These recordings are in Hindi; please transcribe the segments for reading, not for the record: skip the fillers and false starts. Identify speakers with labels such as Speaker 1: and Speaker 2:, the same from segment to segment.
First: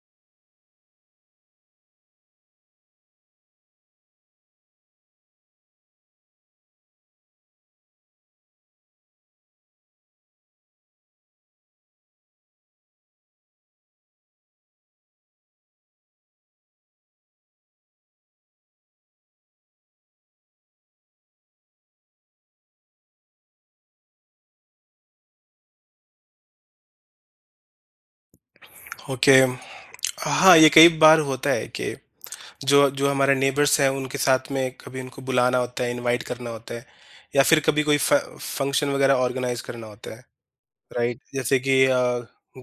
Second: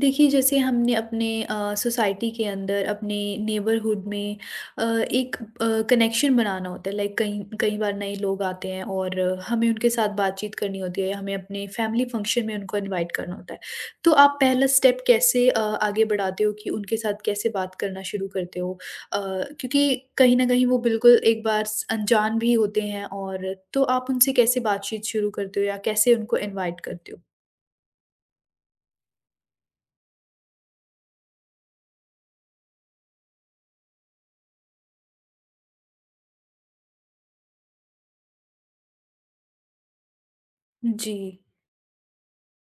Speaker 1: देखिए, जैसे हमने अपने सोसाइटी के अंदर, अपने नेबरहुड में अ, एक कनेक्शन बनाना होता है। लाइक कई कई बार नए लोग आते हैं और हमें उनके साथ बातचीत करनी होती है, या हमें अपने फैमिली फंक्शन में उनको इनवाइट करना होता है। तो आप पहला स्टेप कैसे आगे बढ़ाते हो कि उनके साथ कैसे बात करना शुरू करते हो? अ, क्योंकि कहीं न कहीं वो बिल्कुल एक बार स अनजान भी होते हैं और तो आप उनसे कैसे बातचीत शुरू करते हो या कैसे उनको इनवाइट करते हो?
Speaker 2: ओके। हाँ, ये कई बार होता है कि जो जो हमारे नेबर्स हैं, उनके साथ में कभी उनको बुलाना होता है, इनवाइट करना होता है, या फिर कभी कोई फ फंक्शन वगैरह ऑर्गेनाइज़ करना होता है,
Speaker 1: जी।
Speaker 2: राइट? जैसे कि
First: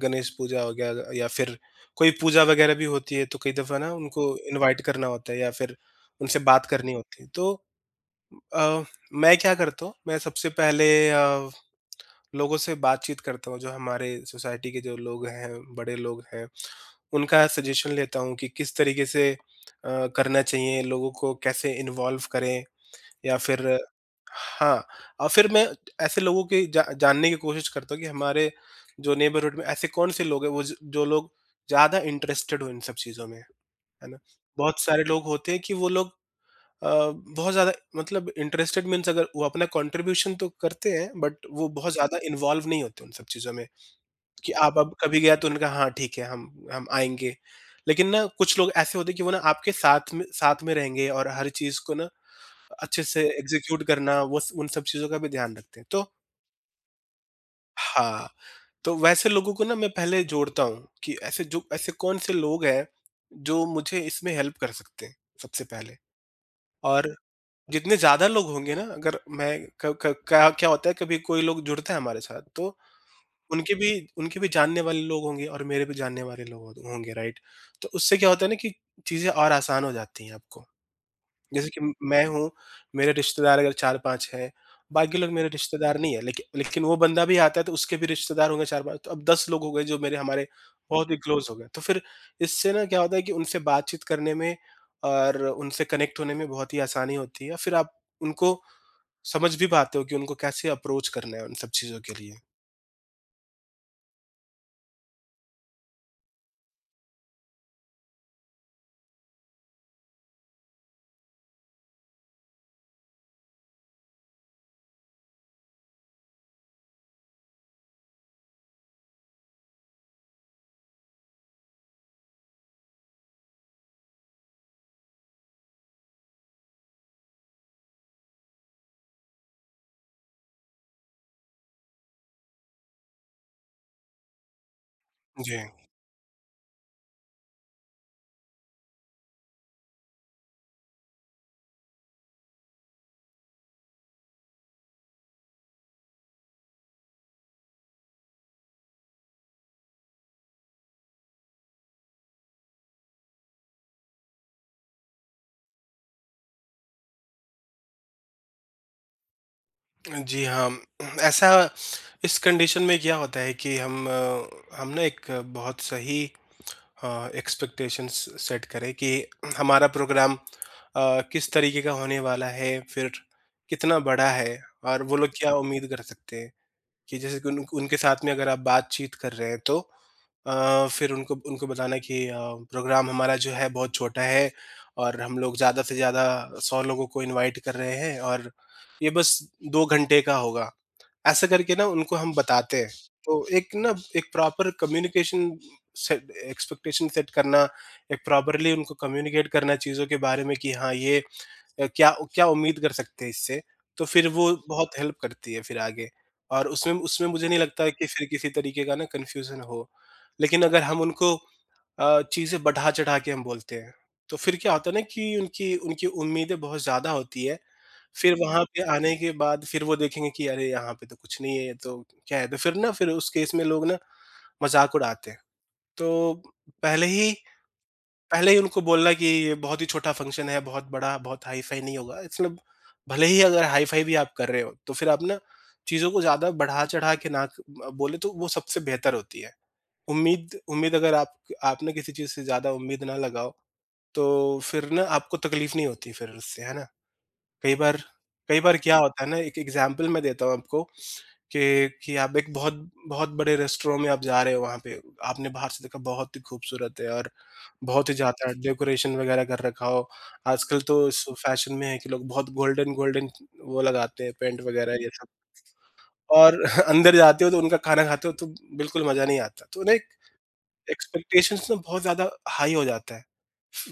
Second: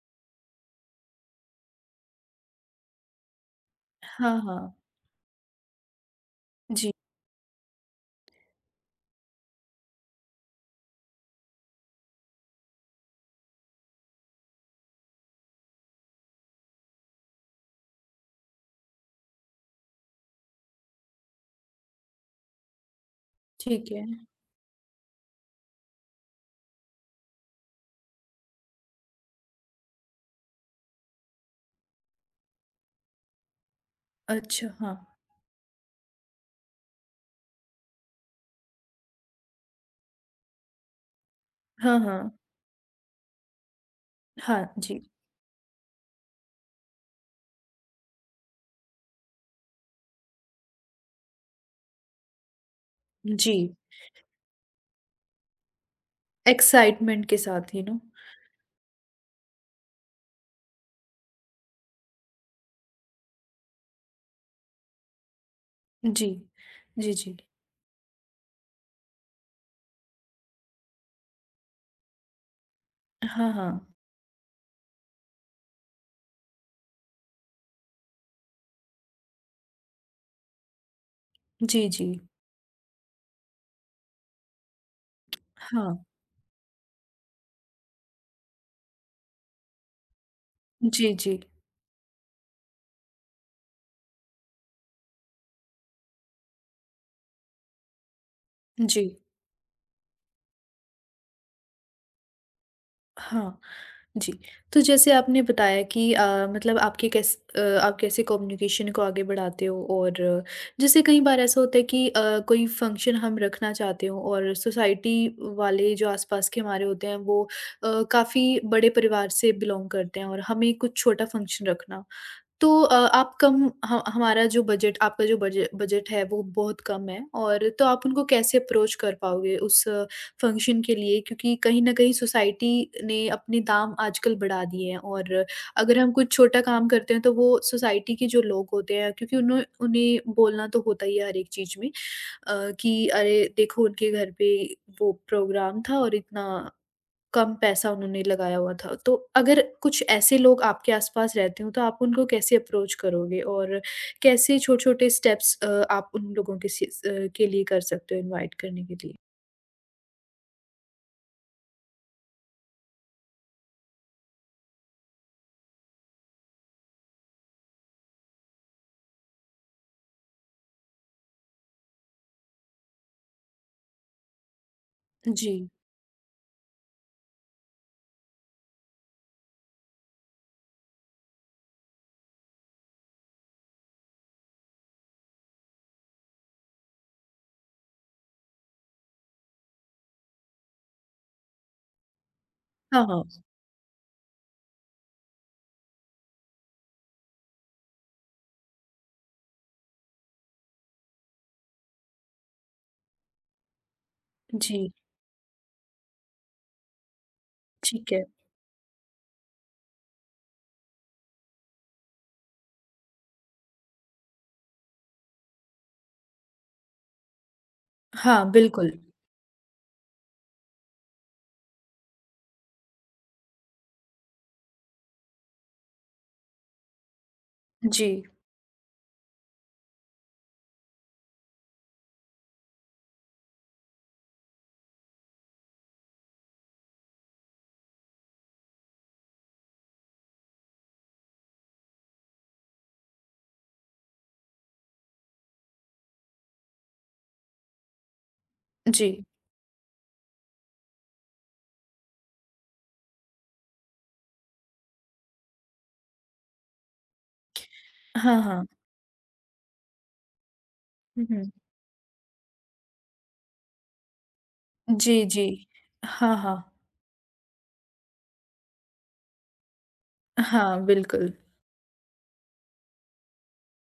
Speaker 2: गणेश पूजा हो गया, या फिर कोई पूजा वगैरह भी होती है, तो कई दफ़ा ना उनको
Speaker 1: हाँ, हाँ।
Speaker 2: इनवाइट करना होता है या फिर उनसे बात
Speaker 1: जी।
Speaker 2: करनी होती है। तो अ, मैं क्या करता हूँ, मैं सबसे पहले लोगों से बातचीत करता हूँ, जो हमारे सोसाइटी के जो लोग हैं, बड़े लोग हैं, उनका सजेशन लेता हूँ कि किस तरीके से करना चाहिए, लोगों को कैसे इन्वॉल्व करें या फिर।
Speaker 1: ठीक है।
Speaker 2: हाँ, और फिर मैं ऐसे लोगों की जा जानने की कोशिश करता हूँ कि हमारे जो नेबरहुड में ऐसे कौन-से लोग हैं, वो ज जो लोग ज़्यादा इंटरेस्टेड हो इन सब चीज़ों में, है ना?
Speaker 1: अच्छा,
Speaker 2: बहुत
Speaker 1: हाँ।
Speaker 2: सारे लोग होते हैं कि वो लोग अ, बहुत ज़्यादा मतलब इंटरेस्टेड मीन्स, अगर वो अपना कंट्रीब्यूशन तो करते हैं बट वो बहुत
Speaker 1: हाँ,
Speaker 2: ज़्यादा
Speaker 1: हाँ।
Speaker 2: इन्वॉल्व नहीं होते उन सब चीज़ों में। कि
Speaker 1: हाँ,
Speaker 2: आप अब
Speaker 1: जी।
Speaker 2: कभी गया तो उन्होंने कहा हाँ ठीक है, हम आएँगे। लेकिन ना कुछ लोग ऐसे होते हैं कि वो ना आपके साथ में रहेंगे और हर चीज़ को ना अच्छे से
Speaker 1: जी,
Speaker 2: एग्ज़ीक्यूट करना, वो स उन सब चीज़ों का भी ध्यान रखते हैं। तो
Speaker 1: एक्साइटमेंट के साथ ही ना?
Speaker 2: हाँ, तो वैसे लोगों को ना मैं पहले जोड़ता हूँ कि ऐसे, जो ऐसे कौन से लोग हैं जो मुझे इसमें हेल्प कर सकते हैं सबसे पहले।
Speaker 1: जी।
Speaker 2: और
Speaker 1: जी, जी।
Speaker 2: जितने ज़्यादा लोग होंगे ना, अगर मैं क क क्या क्या होता है, कभी कोई लोग जुड़ता है हमारे साथ तो
Speaker 1: हाँ,
Speaker 2: उनके
Speaker 1: हाँ।
Speaker 2: भी उनके भी जानने वाले लोग होंगे और मेरे भी जानने वाले लोग होंगे, राइट? तो उससे क्या होता है ना कि चीज़ें और आसान हो जाती हैं आपको। जैसे
Speaker 1: जी,
Speaker 2: कि
Speaker 1: जी।
Speaker 2: मैं हूँ, मेरे रिश्तेदार अगर 4-5 हैं, बाकी लोग मेरे रिश्तेदार
Speaker 1: हाँ।
Speaker 2: नहीं है, लेकिन वो बंदा भी आता है तो उसके भी रिश्तेदार होंगे 4-5, तो अब 10 लोग हो गए जो मेरे हमारे बहुत
Speaker 1: जी,
Speaker 2: ही
Speaker 1: जी।
Speaker 2: क्लोज़ हो गए। तो फिर इससे ना क्या होता है कि उनसे बातचीत करने में और उनसे कनेक्ट होने में बहुत ही आसानी होती है। फिर आप उनको
Speaker 1: जी।
Speaker 2: समझ भी पाते हो कि उनको कैसे अप्रोच करना है उन सब चीज़ों के लिए।
Speaker 1: हाँ। जी, तो जैसे आपने बताया कि मतलब आपके आप कैसे कम्युनिकेशन को आगे बढ़ाते हो और जैसे कई बार ऐसा होता है कि कोई फंक्शन हम रखना चाहते हो और सोसाइटी वाले जो आसपास के हमारे होते हैं वो काफ़ी बड़े परिवार से बिलोंग करते हैं और हमें कुछ छोटा फंक्शन रखना तो आप कम ह हमारा जो बजट आपका जो बजे बजट है वो बहुत कम है और तो आप उनको कैसे अप्रोच कर पाओगे उस फंक्शन के लिए? क्योंकि कहीं न कहीं सोसाइटी ने अपने दाम आजकल बढ़ा दिए हैं और
Speaker 2: जी।
Speaker 1: अगर हम कुछ छोटा काम करते हैं तो वो सोसाइटी के जो लोग होते हैं क्योंकि उन्हें उन्हें बोलना तो होता ही है हर एक चीज़ में कि अरे देखो उनके घर पे वो प्रोग्राम था और इतना कम पैसा उन्होंने लगाया हुआ था। तो अगर कुछ ऐसे लोग आपके आस-पास रहते हों, तो आप उनको कैसे अप्रोच करोगे? और कैसे छोटे-छोटे स्टेप्स आप उन लोगों के के लिए कर सकते हो इनवाइट करने के लिए?
Speaker 2: जी हाँ, ऐसा इस कंडीशन में क्या होता है कि हम हम ना एक बहुत सही एक्सपेक्टेशंस सेट करें कि हमारा प्रोग्राम किस तरीके का होने वाला है, फिर कितना बड़ा है और वो लोग
Speaker 1: जी।
Speaker 2: क्या उम्मीद कर सकते हैं। कि जैसे कि उन उनके साथ में अगर आप बातचीत कर रहे हैं तो फिर उनको उनको बताना कि प्रोग्राम हमारा जो है बहुत छोटा है और हम लोग ज़्यादा से ज़्यादा 100 लोगों को इनवाइट कर रहे हैं और ये बस 2 घंटे का होगा। ऐसा करके ना उनको हम बताते हैं।
Speaker 1: हाँ, हाँ।
Speaker 2: तो एक ना एक proper communication set, expectation set करना, एक प्रॉपर्ली उनको कम्युनिकेट करना चीज़ों के बारे में कि हाँ, ये क्या क्या उम्मीद कर सकते हैं इससे? तो फिर वो
Speaker 1: जी,
Speaker 2: बहुत हेल्प करती है फिर आगे। और उसमें उसमें मुझे नहीं लगता है कि
Speaker 1: ठीक है।
Speaker 2: फिर किसी तरीके का ना कन्फ्यूज़न हो। लेकिन अगर हम उनको चीज़ें बढ़ा-चढ़ा के हम बोलते हैं, तो फिर क्या होता है ना कि उनकी उनकी उम्मीदें बहुत ज़्यादा होती है। फिर
Speaker 1: हाँ,
Speaker 2: वहाँ पे
Speaker 1: बिल्कुल।
Speaker 2: आने के बाद फिर वो देखेंगे कि अरे! यहाँ पे तो कुछ नहीं है, ये तो क्या है? तो फिर ना, फिर उस केस में लोग ना मज़ाक उड़ाते हैं। तो पहले ही
Speaker 1: जी,
Speaker 2: पहले ही उनको बोलना कि ये बहुत ही छोटा फ़ंक्शन है, बहुत बड़ा, बहुत हाई-फ़ाई नहीं होगा। इट्स मतलब, भले ही अगर हाई-फ़ाई भी आप कर रहे हो, तो फिर आप ना चीज़ों को ज़्यादा बढ़ा-चढ़ा के ना बोले तो वो सबसे बेहतर होती है। उम्मीद उम्मीद, अगर आप आपने किसी चीज़ से ज़्यादा उम्मीद ना लगाओ, तो फिर ना आपको तकलीफ़ नहीं होती फिर उससे, है ना? कई बार कई बार क्या
Speaker 1: जी।
Speaker 2: होता है ना, एक एग्ज़ाम्पल मैं देता हूँ आपको कि आप एक बहुत बहुत बड़े रेस्टोरेंट में आप जा रहे हो वहाँ पे, आपने बाहर से देखा बहुत ही खूबसूरत है और बहुत ही
Speaker 1: हाँ,
Speaker 2: ज़्यादा
Speaker 1: हाँ।
Speaker 2: डेकोरेशन वगैरह कर रखा हो। आजकल तो इस
Speaker 1: हुँ, हुँ।
Speaker 2: फैशन में है कि लोग बहुत गोल्डन गोल्डन वो लगाते हैं, पैंट वगैरह ये
Speaker 1: जी,
Speaker 2: सब।
Speaker 1: जी। हाँ,
Speaker 2: और
Speaker 1: हाँ।
Speaker 2: अंदर जाते हो तो उनका खाना खाते हो तो बिल्कुल मज़ा नहीं आता। तो नहीं,
Speaker 1: हाँ, बिल्कुल।
Speaker 2: एक्सपेक्टेशंस ना बहुत ज़्यादा हाई हो जाता है,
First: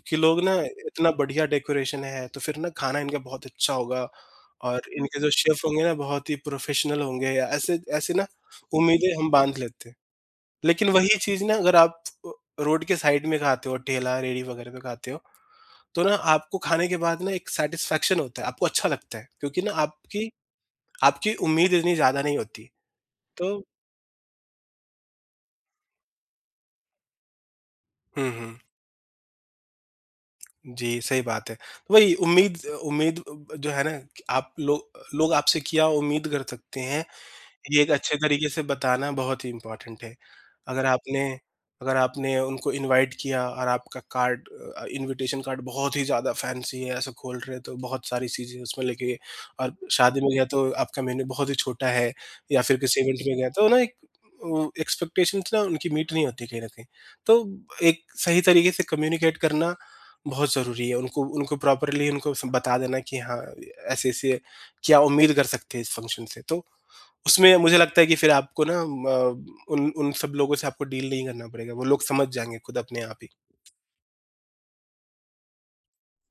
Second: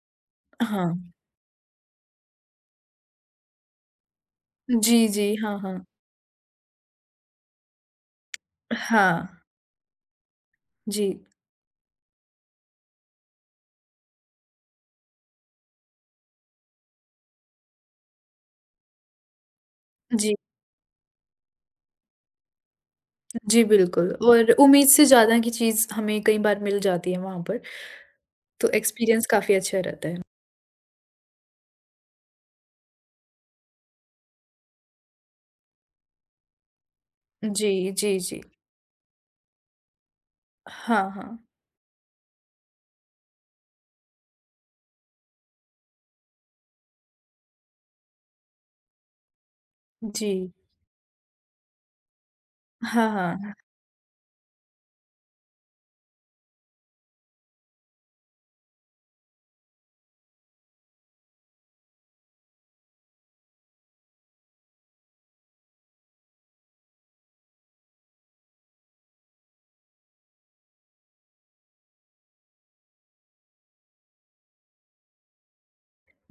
Speaker 2: कि लोग ना,
Speaker 1: हाँ।
Speaker 2: इतना बढ़िया डेकोरेशन है, तो फिर ना खाना इनका बहुत अच्छा होगा और
Speaker 1: जी,
Speaker 2: इनके जो
Speaker 1: जी। हाँ,
Speaker 2: शेफ़
Speaker 1: हाँ।
Speaker 2: होंगे ना बहुत ही प्रोफ़ेशनल होंगे, या ऐसे ऐसे ना
Speaker 1: हाँ।
Speaker 2: उम्मीदें हम बाँध लेते हैं। लेकिन
Speaker 1: जी,
Speaker 2: वही चीज़ ना अगर आप रोड के साइड में खाते हो, ठेला, रेहड़ी वगैरह पे खाते हो, तो ना आपको खाने के बाद ना एक सैटिस्फैक्शन होता है, आपको अच्छा लगता है, क्योंकि ना आपकी
Speaker 1: जी।
Speaker 2: आपकी उम्मीद इतनी ज़्यादा नहीं होती। तो
Speaker 1: जी, बिल्कुल और उम्मीद से ज़्यादा की चीज़ हमें कई बार मिल जाती है वहाँ पर,
Speaker 2: हुँ, हुँ।
Speaker 1: तो एक्सपीरियंस काफ़ी अच्छा रहता है।
Speaker 2: जी, सही बात है। तो वही उम्मीद उम्मीद जो है ना, कि आप लोग लोग आपसे क्या उम्मीद कर सकते हैं,
Speaker 1: जी,
Speaker 2: ये एक अच्छे
Speaker 1: जी, जी।
Speaker 2: तरीके से बताना बहुत ही इम्पोर्टेंट है। अगर
Speaker 1: हाँ,
Speaker 2: आपने
Speaker 1: हाँ।
Speaker 2: अगर आपने उनको इनवाइट किया और आपका कार्ड इनविटेशन कार्ड बहुत ही ज़्यादा फैंसी है, ऐसे खोल रहे हो तो बहुत सारी चीज़ें उसमें लिखी, और शादी में
Speaker 1: जी।
Speaker 2: गया तो आपका मेन्यू बहुत ही छोटा है, या फिर किसी
Speaker 1: हाँ,
Speaker 2: इवेंट में गया
Speaker 1: हाँ।
Speaker 2: तो ना एक वो एक्सपेक्टेशंस ना उनकी मीट नहीं होती कहीं न कहीं। तो एक सही तरीके से कम्युनिकेट करना बहुत ज़रूरी है। उनको उनको प्रॉपरली उनको स बता देना कि हाँ, ऐसे-ऐसे क्या उम्मीद कर सकते हैं इस फंक्शन से, तो उसमें मुझे लगता है कि फिर आपको ना अ, उन उन सब लोगों से आपको डील नहीं करना पड़ेगा, वो लोग समझ जाएँगे खुद अपने आप ही।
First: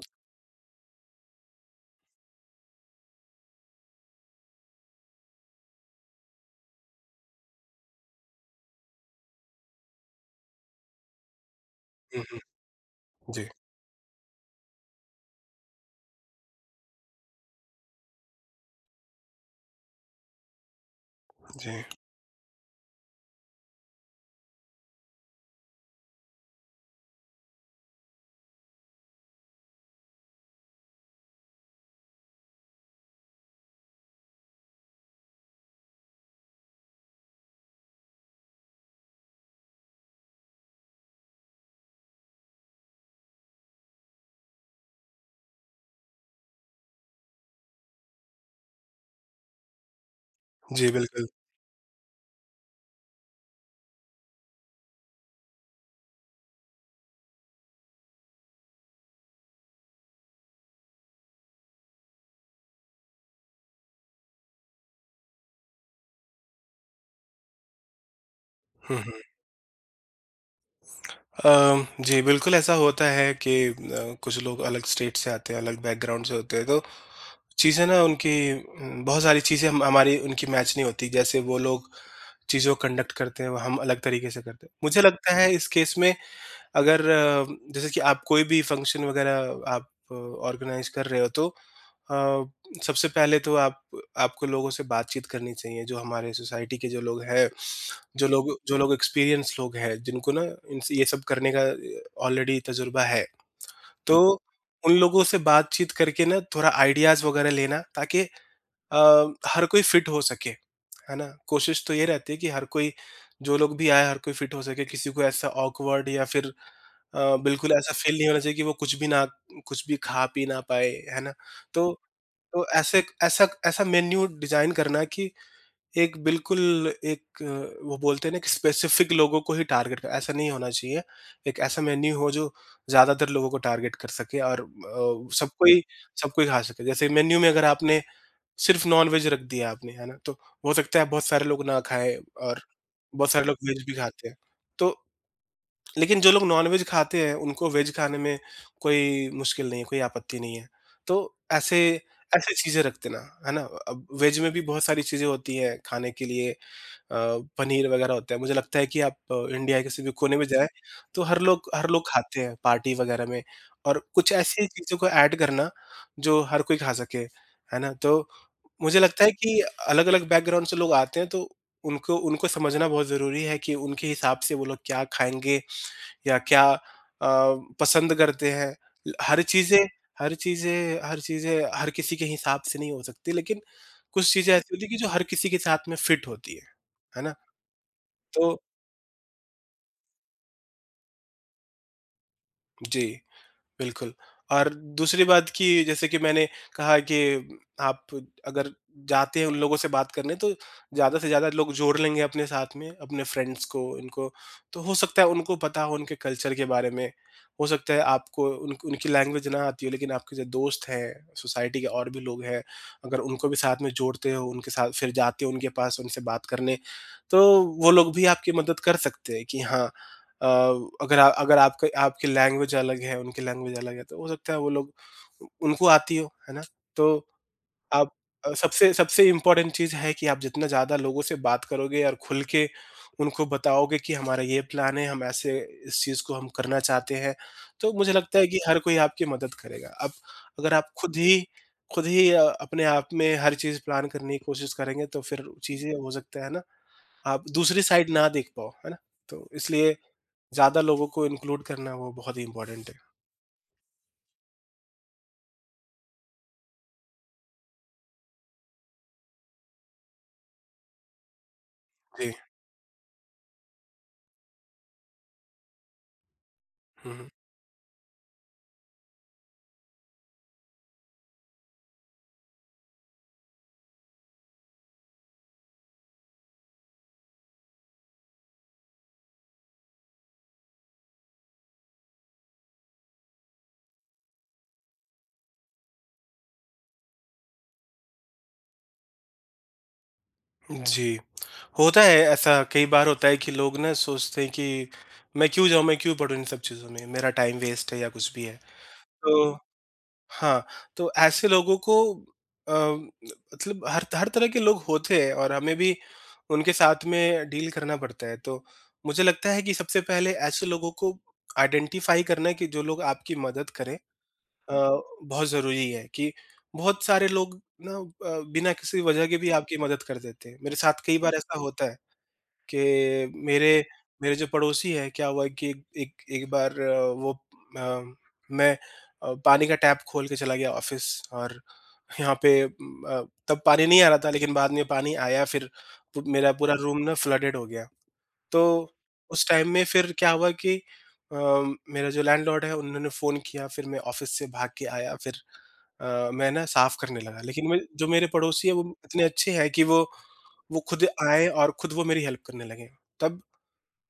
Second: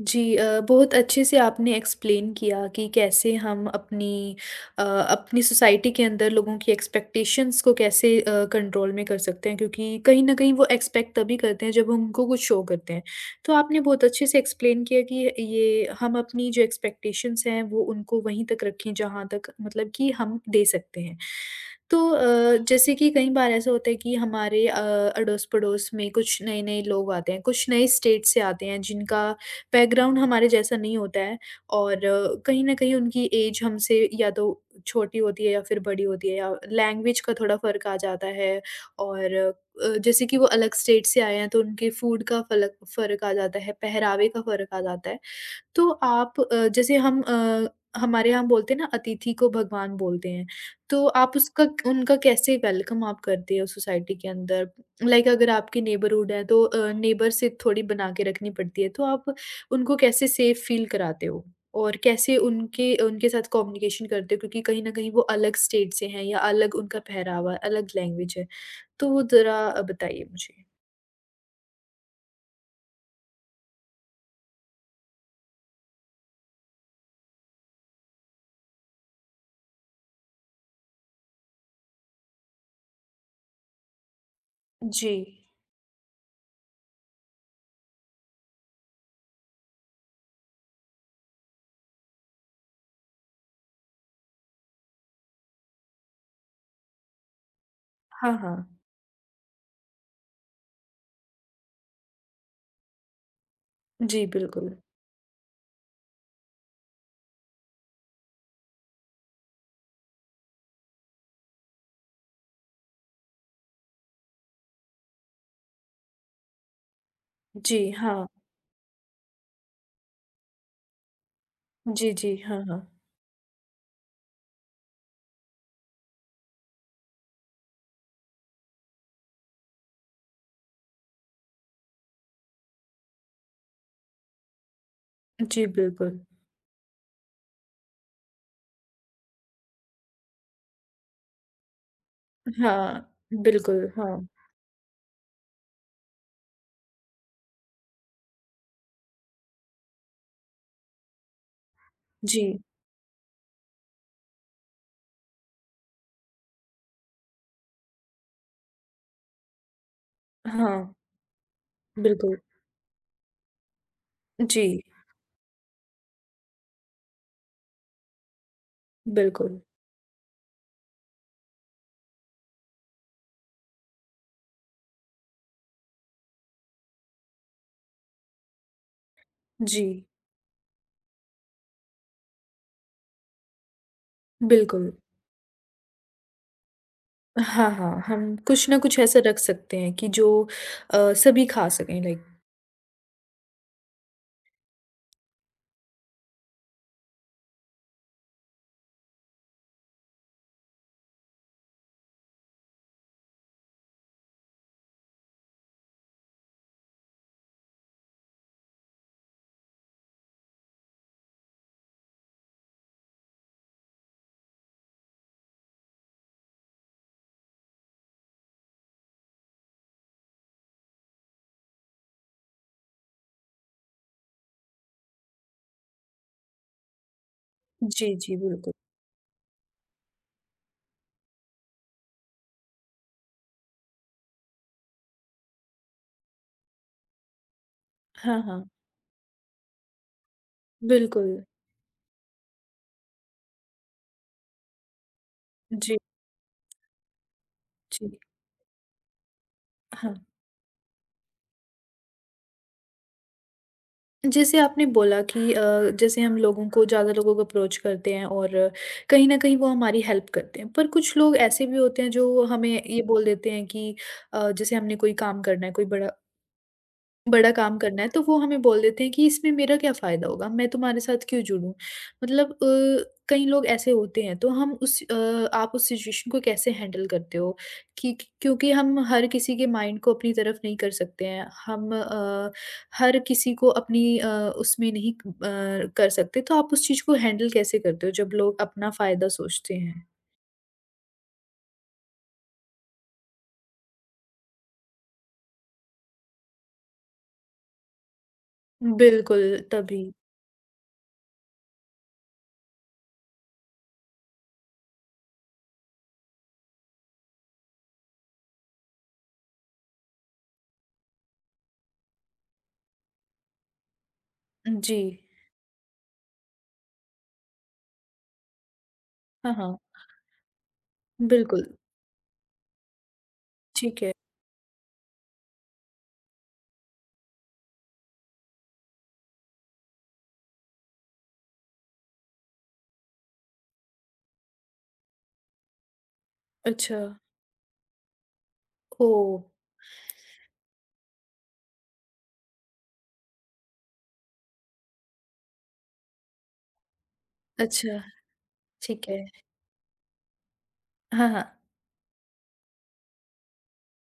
Speaker 1: जी बहुत अच्छे से आपने एक्सप्लेन किया कि कैसे हम अपनी अपनी सोसाइटी के अंदर लोगों की एक्सपेक्टेशंस को कैसे कंट्रोल में कर सकते हैं क्योंकि कहीं न कहीं वो एक्सपेक्ट तभी करते हैं जब हम
Speaker 2: हुँ,
Speaker 1: उनको
Speaker 2: हुँ।
Speaker 1: कुछ शो करते हैं।
Speaker 2: जी,
Speaker 1: तो आपने बहुत अच्छे से एक्सप्लेन किया कि ये हम अपनी जो एक्सपेक्टेशंस हैं वो उनको वहीं तक रखें जहाँ तक मतलब कि हम दे सकते हैं।
Speaker 2: जी।
Speaker 1: तो जैसे कि कई बार ऐसा होता है कि हमारे अड़ोस-पड़ोस में कुछ नए-नए लोग आते हैं, कुछ नए स्टेट से आते हैं जिनका बैकग्राउंड हमारे जैसा नहीं होता है और कहीं न कहीं उनकी ऐज हमसे या तो छोटी होती है या फिर बड़ी होती है या लैंग्वेज का थोड़ा फ़र्क आ जाता है और जैसे कि वो अलग स्टेट से आए हैं तो उनके फूड का फलक फ़र्क आ जाता है, पहरावे का फ़र्क आ जाता है। तो आप जैसे हम हमारे यहाँ बोलते हैं ना अतिथि को भगवान बोलते हैं,
Speaker 2: जी,
Speaker 1: तो
Speaker 2: बिल्कुल।
Speaker 1: आप उसका उनका कैसे वेलकम आप करते हो सोसाइटी के अंदर? लाइक अगर आपके नेबरहुड है तो नेबर से थोड़ी बना के रखनी पड़ती है, तो आप उनको कैसे सेफ फील कराते हो? और कैसे उनके उनके साथ कम्युनिकेशन करते हो? क्योंकि कहीं न कहीं वो अलग स्टेट से हैं या अलग उनका पहरावा, है, अलग लैंग्वेज है।
Speaker 2: हुँ,
Speaker 1: तो
Speaker 2: हुँ।
Speaker 1: वो ज़रा बताइए मुझे?
Speaker 2: अ, जी, बिल्कुल, ऐसा होता है कि कुछ लोग अलग स्टेट से आते हैं, अलग बैकग्राउंड से होते हैं, तो चीज़ें ना उनकी बहुत सारी चीज़ें हम हमारी उनकी मैच नहीं होती। जैसे वो लोग चीज़ों को कंडक्ट करते हैं, वो हम अलग तरीके से करते हैं। मुझे
Speaker 1: जी।
Speaker 2: लगता है इस केस में अगर जैसे कि आप कोई भी फंक्शन वगैरह आप ऑर्गेनाइज कर रहे हो, तो अ, सबसे पहले तो आप आपको लोगों से बातचीत करनी चाहिए जो हमारे सोसाइटी के जो लोग हैं,
Speaker 1: हाँ, हाँ।
Speaker 2: जो लोग एक्सपीरियंस लोग हैं, जिनको ना इन ये सब करने का ऑलरेडी तजुर्बा है, तो
Speaker 1: जी, बिल्कुल।
Speaker 2: उन लोगों से बातचीत करके ना थोड़ा आइडियाज वगैरह लेना, ताकि अ, हर कोई फिट हो सके। है ना? कोशिश तो ये रहती है कि हर कोई, जो लोग भी आए हर कोई फिट हो सके, किसी को ऐसा ऑकवर्ड या फिर बिल्कुल
Speaker 1: जी,
Speaker 2: ऐसा फ़ील नहीं
Speaker 1: हाँ।
Speaker 2: होना चाहिए कि वो कुछ भी खा पी ना पाए, है ना? तो
Speaker 1: जी, जी। हाँ, हाँ।
Speaker 2: ऐसे, ऐसा ऐसा मेन्यू डिज़ाइन करना कि एक बिल्कुल एक वो बोलते हैं ना कि स्पेसिफ़िक लोगों को ही टारगेट कर, ऐसा नहीं होना चाहिए। एक ऐसा मेन्यू हो जो ज़्यादातर लोगों को टारगेट कर सके, और
Speaker 1: जी, बिल्कुल।
Speaker 2: सबको ही खा सके। जैसे मेन्यू में अगर आपने सिर्फ़ नॉन-वेज रख दिया आपने, है ना? तो हो सकता है बहुत सारे लोग ना खाएँ, और
Speaker 1: हाँ,
Speaker 2: बहुत सारे लोग वेज
Speaker 1: बिल्कुल,
Speaker 2: भी
Speaker 1: हाँ।
Speaker 2: खाते हैं। तो लेकिन जो लोग नॉनवेज खाते हैं, उनको वेज खाने में कोई मुश्किल नहीं है, कोई आपत्ति नहीं है। तो ऐसे ऐसी
Speaker 1: जी,
Speaker 2: चीज़ें रख देना, है ना? अब वेज में भी बहुत सारी चीज़ें होती हैं खाने के लिए, अ, पनीर वगैरह होता है। मुझे लगता है कि आप इंडिया के किसी भी कोने में जाएँ,
Speaker 1: हाँ,
Speaker 2: तो हर लोग
Speaker 1: बिल्कुल।
Speaker 2: खाते हैं पार्टी वगैरह में, और कुछ ऐसी
Speaker 1: जी,
Speaker 2: चीज़ों को ऐड करना, जो हर कोई खा सके, है ना? तो मुझे लगता है
Speaker 1: बिल्कुल।
Speaker 2: कि अलग-अलग बैकग्राउंड से लोग आते हैं, तो उनको उनको समझना बहुत ज़रूरी है कि उनके हिसाब से वो लोग क्या खाएँगे या क्या पसंद करते हैं। ल
Speaker 1: जी,
Speaker 2: हर चीज़ें हर किसी के हिसाब से नहीं हो सकती, लेकिन कुछ चीज़ें ऐसी होती हैं
Speaker 1: बिल्कुल।
Speaker 2: कि जो हर किसी के साथ में फिट होती हैं। है ना?
Speaker 1: हाँ, हाँ, हम
Speaker 2: तो
Speaker 1: कुछ ना कुछ ऐसा रख सकते हैं कि जो सभी खा सकें लाइक
Speaker 2: जी। बिल्कुल, और दूसरी बात कि जैसे कि मैंने कहा कि आप अगर जाते हैं उन लोगों से बात करने तो ज़्यादा से ज़्यादा लोग जोड़ लेंगे अपने साथ में, अपने फ्रेंड्स को, इनको तो हो सकता है उनको पता हो उनके कल्चर के बारे में। हो सकता है आपको उन उनकी लैंग्वेज ना आती हो लेकिन आपके जो दोस्त हैं, सोसाइटी के और भी लोग हैं, अगर उनको भी साथ में जोड़ते हो, उनके साथ फिर जाते हो उनके पास उनसे बात करने, तो वो लोग भी आपकी मदद कर सकते हैं कि हाँ, अ, अगर आपका आपकी लैंग्वेज अलग है, उनकी लैंग्वेज अलग है, तो हो सकता है वो लोग उनको आती हो, है ना? तो आप,
Speaker 1: जी, जी, बिल्कुल।
Speaker 2: सबसे सबसे इम्पोर्टेंट चीज़ है कि आप जितना ज़्यादा लोगों से बात करोगे और खुल के उनको बताओगे कि हमारा ये प्लान है, हम ऐसे इस चीज़ को हम करना चाहते हैं, तो मुझे लगता
Speaker 1: हाँ,
Speaker 2: है कि
Speaker 1: हाँ,
Speaker 2: हर कोई आपकी मदद करेगा। अब अगर आप खुद
Speaker 1: बिल्कुल।
Speaker 2: ही खुद ही अपने आप में हर चीज़ प्लान करने की कोशिश करेंगे, तो फिर चीज़ें
Speaker 1: जी,
Speaker 2: हो सकता है ना, आप दूसरी साइड
Speaker 1: जी,
Speaker 2: ना देख पाओ, है ना? तो इसलिए
Speaker 1: हाँ।
Speaker 2: ज़्यादा लोगों को इंक्लूड करना वो बहुत ही इम्पोर्टेंट है।
Speaker 1: जैसे आपने बोला कि जैसे हम लोगों को ज़्यादा लोगों को अप्रोच करते हैं और कहीं न कहीं वो हमारी हेल्प करते हैं। पर कुछ लोग ऐसे भी होते हैं
Speaker 2: जी।
Speaker 1: जो हमें ये बोल देते हैं कि जैसे हमने कोई काम करना है, कोई बड़ा
Speaker 2: हुँ,
Speaker 1: बड़ा काम करना है, तो वो हमें बोल देते हैं कि इसमें मेरा क्या फ़ायदा होगा? मैं तुम्हारे साथ क्यों जुड़ूँ? मतलब कई लोग ऐसे होते हैं, तो आप उस सिचुएशन को कैसे हैंडल करते हो? कि क क्योंकि हम हर किसी के माइंड को अपनी तरफ नहीं कर सकते हैं। हम हर किसी को उसमें नहीं क अ, कर सकते, तो आप उस चीज़ को हैंडल कैसे करते हो जब लोग अपना फ़ायदा सोचते हैं?
Speaker 2: हुँ। जी, होता है, ऐसा कई बार होता है कि लोग ना सोचते हैं कि मैं क्यों जाऊँ, मैं क्यों पढूँ इन सब चीज़ों में, मेरा टाइम वेस्ट है या कुछ भी है।
Speaker 1: बिल्कुल,
Speaker 2: तो
Speaker 1: तभी।
Speaker 2: हाँ, तो ऐसे लोगों को मतलब हर हर तरह के लोग होते हैं और हमें भी उनके साथ में डील करना पड़ता है। तो मुझे लगता है कि सबसे पहले ऐसे लोगों को आइडेंटिफ़ाई करना है कि जो लोग आपकी मदद करें। अ,
Speaker 1: जी।
Speaker 2: बहुत ज़रूरी है कि बहुत सारे लोग बिना किसी वजह के भी
Speaker 1: हाँ,
Speaker 2: आपकी
Speaker 1: हाँ।
Speaker 2: मदद कर देते हैं। मेरे साथ कई बार ऐसा
Speaker 1: बिल्कुल,
Speaker 2: होता है कि मेरे
Speaker 1: ठीक है।
Speaker 2: मेरे जो पड़ोसी है, क्या हुआ कि एक एक बार वो अ, मैं पानी का टैप खोल के चला गया ऑफ़िस और यहाँ पे तब पानी नहीं आ रहा था लेकिन बाद में पानी आया, फिर पु मेरा पूरा रूम
Speaker 1: अच्छा।
Speaker 2: ना फ्लडेड हो गया। तो
Speaker 1: ओह!
Speaker 2: उस टाइम में फिर क्या हुआ कि अ, मेरा जो लैंडलॉर्ड है उन्होंने फ़ोन किया, फिर मैं ऑफ़िस से भाग के आया, फिर मैं ना साफ़ करने लगा। लेकिन मैं
Speaker 1: अच्छा।
Speaker 2: जो मेरे पड़ोसी हैं वो
Speaker 1: ठीक
Speaker 2: इतने
Speaker 1: है।
Speaker 2: अच्छे हैं कि वो खुद
Speaker 1: हाँ,
Speaker 2: आए
Speaker 1: हाँ।
Speaker 2: और खुद वो मेरी हेल्प करने लगे। तब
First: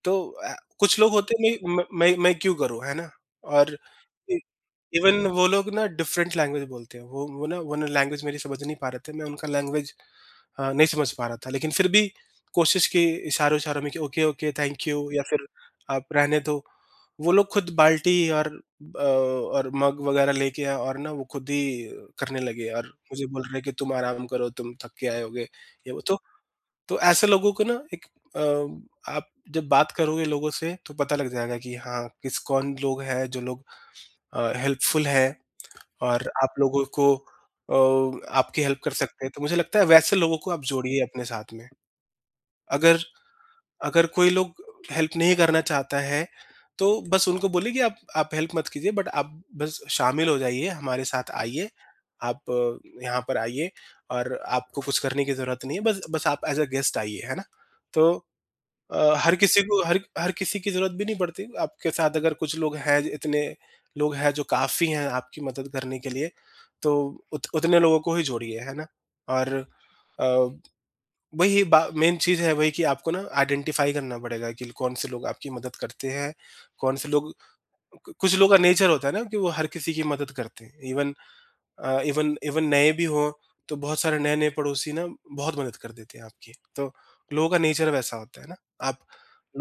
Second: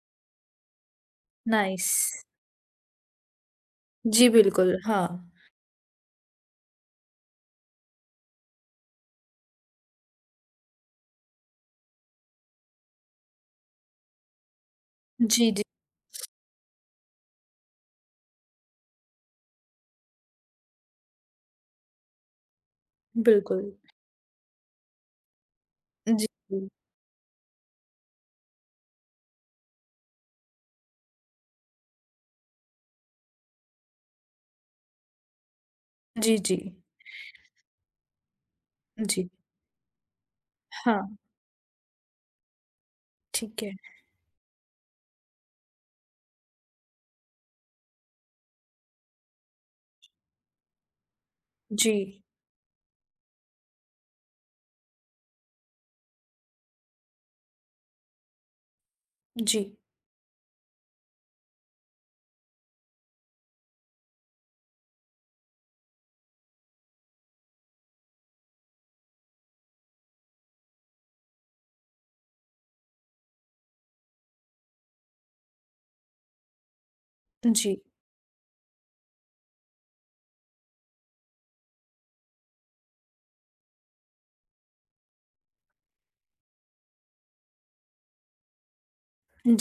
Speaker 2: तो कुछ लोग होते हैं, मैं म
Speaker 1: नाइस।
Speaker 2: मैं क्यों करूँ, है ना? और
Speaker 1: जी,
Speaker 2: इ
Speaker 1: बिल्कुल, हाँ।
Speaker 2: इवन वो लोग ना डिफरेंट लैंग्वेज बोलते हैं। वो ना लैंग्वेज मेरी समझ नहीं पा रहे थे। मैं उनका लैंग्वेज नहीं समझ पा रहा था, लेकिन फिर भी कोशिश की इशारों-इशारों में कि ओके, ओके, थैंक यू या फिर
Speaker 1: जी, जी,
Speaker 2: आप रहने दो। वो लोग खुद बाल्टी और और मग वगैरह लेके आए और ना वो खुद ही करने लगे और मुझे बोल रहे
Speaker 1: बिल्कुल।
Speaker 2: कि तुम आराम करो, तुम थक के आए होगे, ये वो।
Speaker 1: जी, जी।
Speaker 2: तो ऐसे लोगों को ना एक, अ, आप जब बात करोगे लोगों से तो पता लग जाएगा कि हाँ, किस कौन लोग हैं जो लोग हेल्पफुल हैं और
Speaker 1: जी,
Speaker 2: आप
Speaker 1: जी।
Speaker 2: लोगों को अ, आपकी हेल्प कर सकते
Speaker 1: जी।
Speaker 2: हैं। तो मुझे लगता है वैसे लोगों को आप
Speaker 1: हाँ,
Speaker 2: जोड़िए अपने साथ में। अगर
Speaker 1: ठीक है।
Speaker 2: अगर कोई लोग हेल्प नहीं करना चाहता है, तो बस उनको बोलिए कि आप हेल्प मत कीजिए, बट आप बस शामिल हो जाइए, हमारे साथ आइए,
Speaker 1: जी,
Speaker 2: आप यहाँ पर आइए और आपको कुछ करने की ज़रूरत नहीं है, बस बस आप एज़ अ गेस्ट आइए, है ना? तो हर
Speaker 1: जी,
Speaker 2: किसी को हर हर किसी की ज़रूरत भी नहीं पड़ती, आपके साथ अगर कुछ लोग हैं, इतने लोग हैं जो काफ़ी हैं आपकी मदद करने के लिए, तो उत उतने लोगों को ही जोड़िए, है ना? और अ वही बा मेन चीज़ है वही, कि आपको ना आइडेंटिफ़ाई करना पड़ेगा कि कौन से लोग आपकी मदद करते हैं, कौन से लोग,
Speaker 1: जी,
Speaker 2: कु कुछ लोगों का नेचर होता है ना कि वो हर किसी की मदद करते हैं। इवन अ, इवन इवन नए भी हों, तो बहुत सारे नए-नए पड़ोसी ना बहुत मदद कर देते हैं आपकी। तो लोगों का नेचर वैसा होता है ना, आप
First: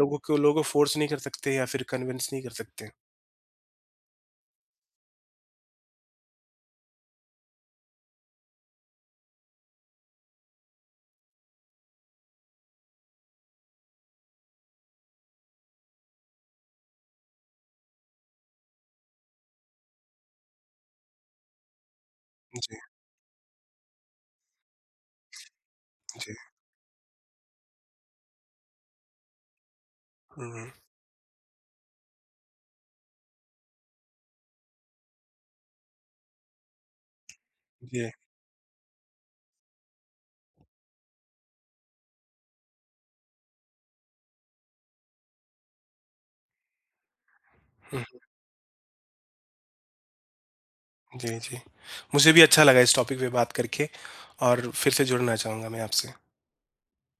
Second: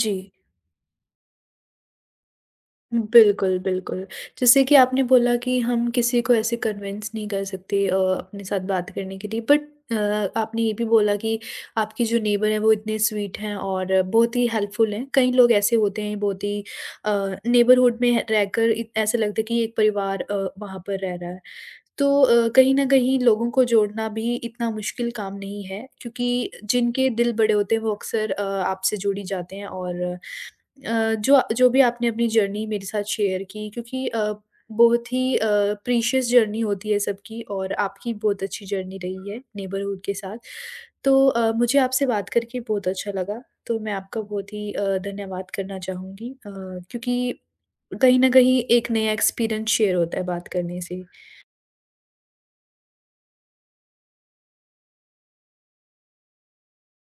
Speaker 1: जी।
Speaker 2: को लोगों को फ़ोर्स नहीं कर सकते या फिर कन्विंस नहीं कर सकते।
Speaker 1: बिल्कुल, बिल्कुल। जैसे कि आपने बोला कि हम किसी को ऐसे कन्विंस नहीं कर सकते अपने साथ बात करने के लिए बट आपने ये भी बोला कि आपकी जो नेबर हैं वो इतने स्वीट हैं और बहुत ही हेल्पफुल हैं। कई लोग ऐसे होते हैं बहुत ही अ, नेबरहुड में रहकर इत ऐसा लगता है कि एक परिवार वहाँ पर रह रहा है। तो कहीं
Speaker 2: जी,
Speaker 1: न कहीं लोगों को जोड़ना भी इतना मुश्किल काम नहीं है
Speaker 2: जी।
Speaker 1: क्योंकि जिनके दिल बड़े होते हैं वो अक्सर आपसे जुड़ ही जाते हैं और
Speaker 2: हुँ,
Speaker 1: जो जो भी आपने अपनी जर्नी मेरे साथ शेयर की क्योंकि बहुत ही प्रीशियस जर्नी होती है सबकी और
Speaker 2: जी।
Speaker 1: आपकी बहुत अच्छी जर्नी रही है नेबरहुड के साथ। तो मुझे आपसे बात करके बहुत अच्छा लगा, तो मैं आपका बहुत ही धन्यवाद करना चाहूँगी क्योंकि
Speaker 2: हुँ,
Speaker 1: कहीं न कहीं एक नया एक्सपीरियंस शेयर होता है बात करने से।
Speaker 2: जी, जी। मुझे भी अच्छा लगा इस टॉपिक पे बात करके और फिर से जुड़ना चाहूँगा मैं आपसे।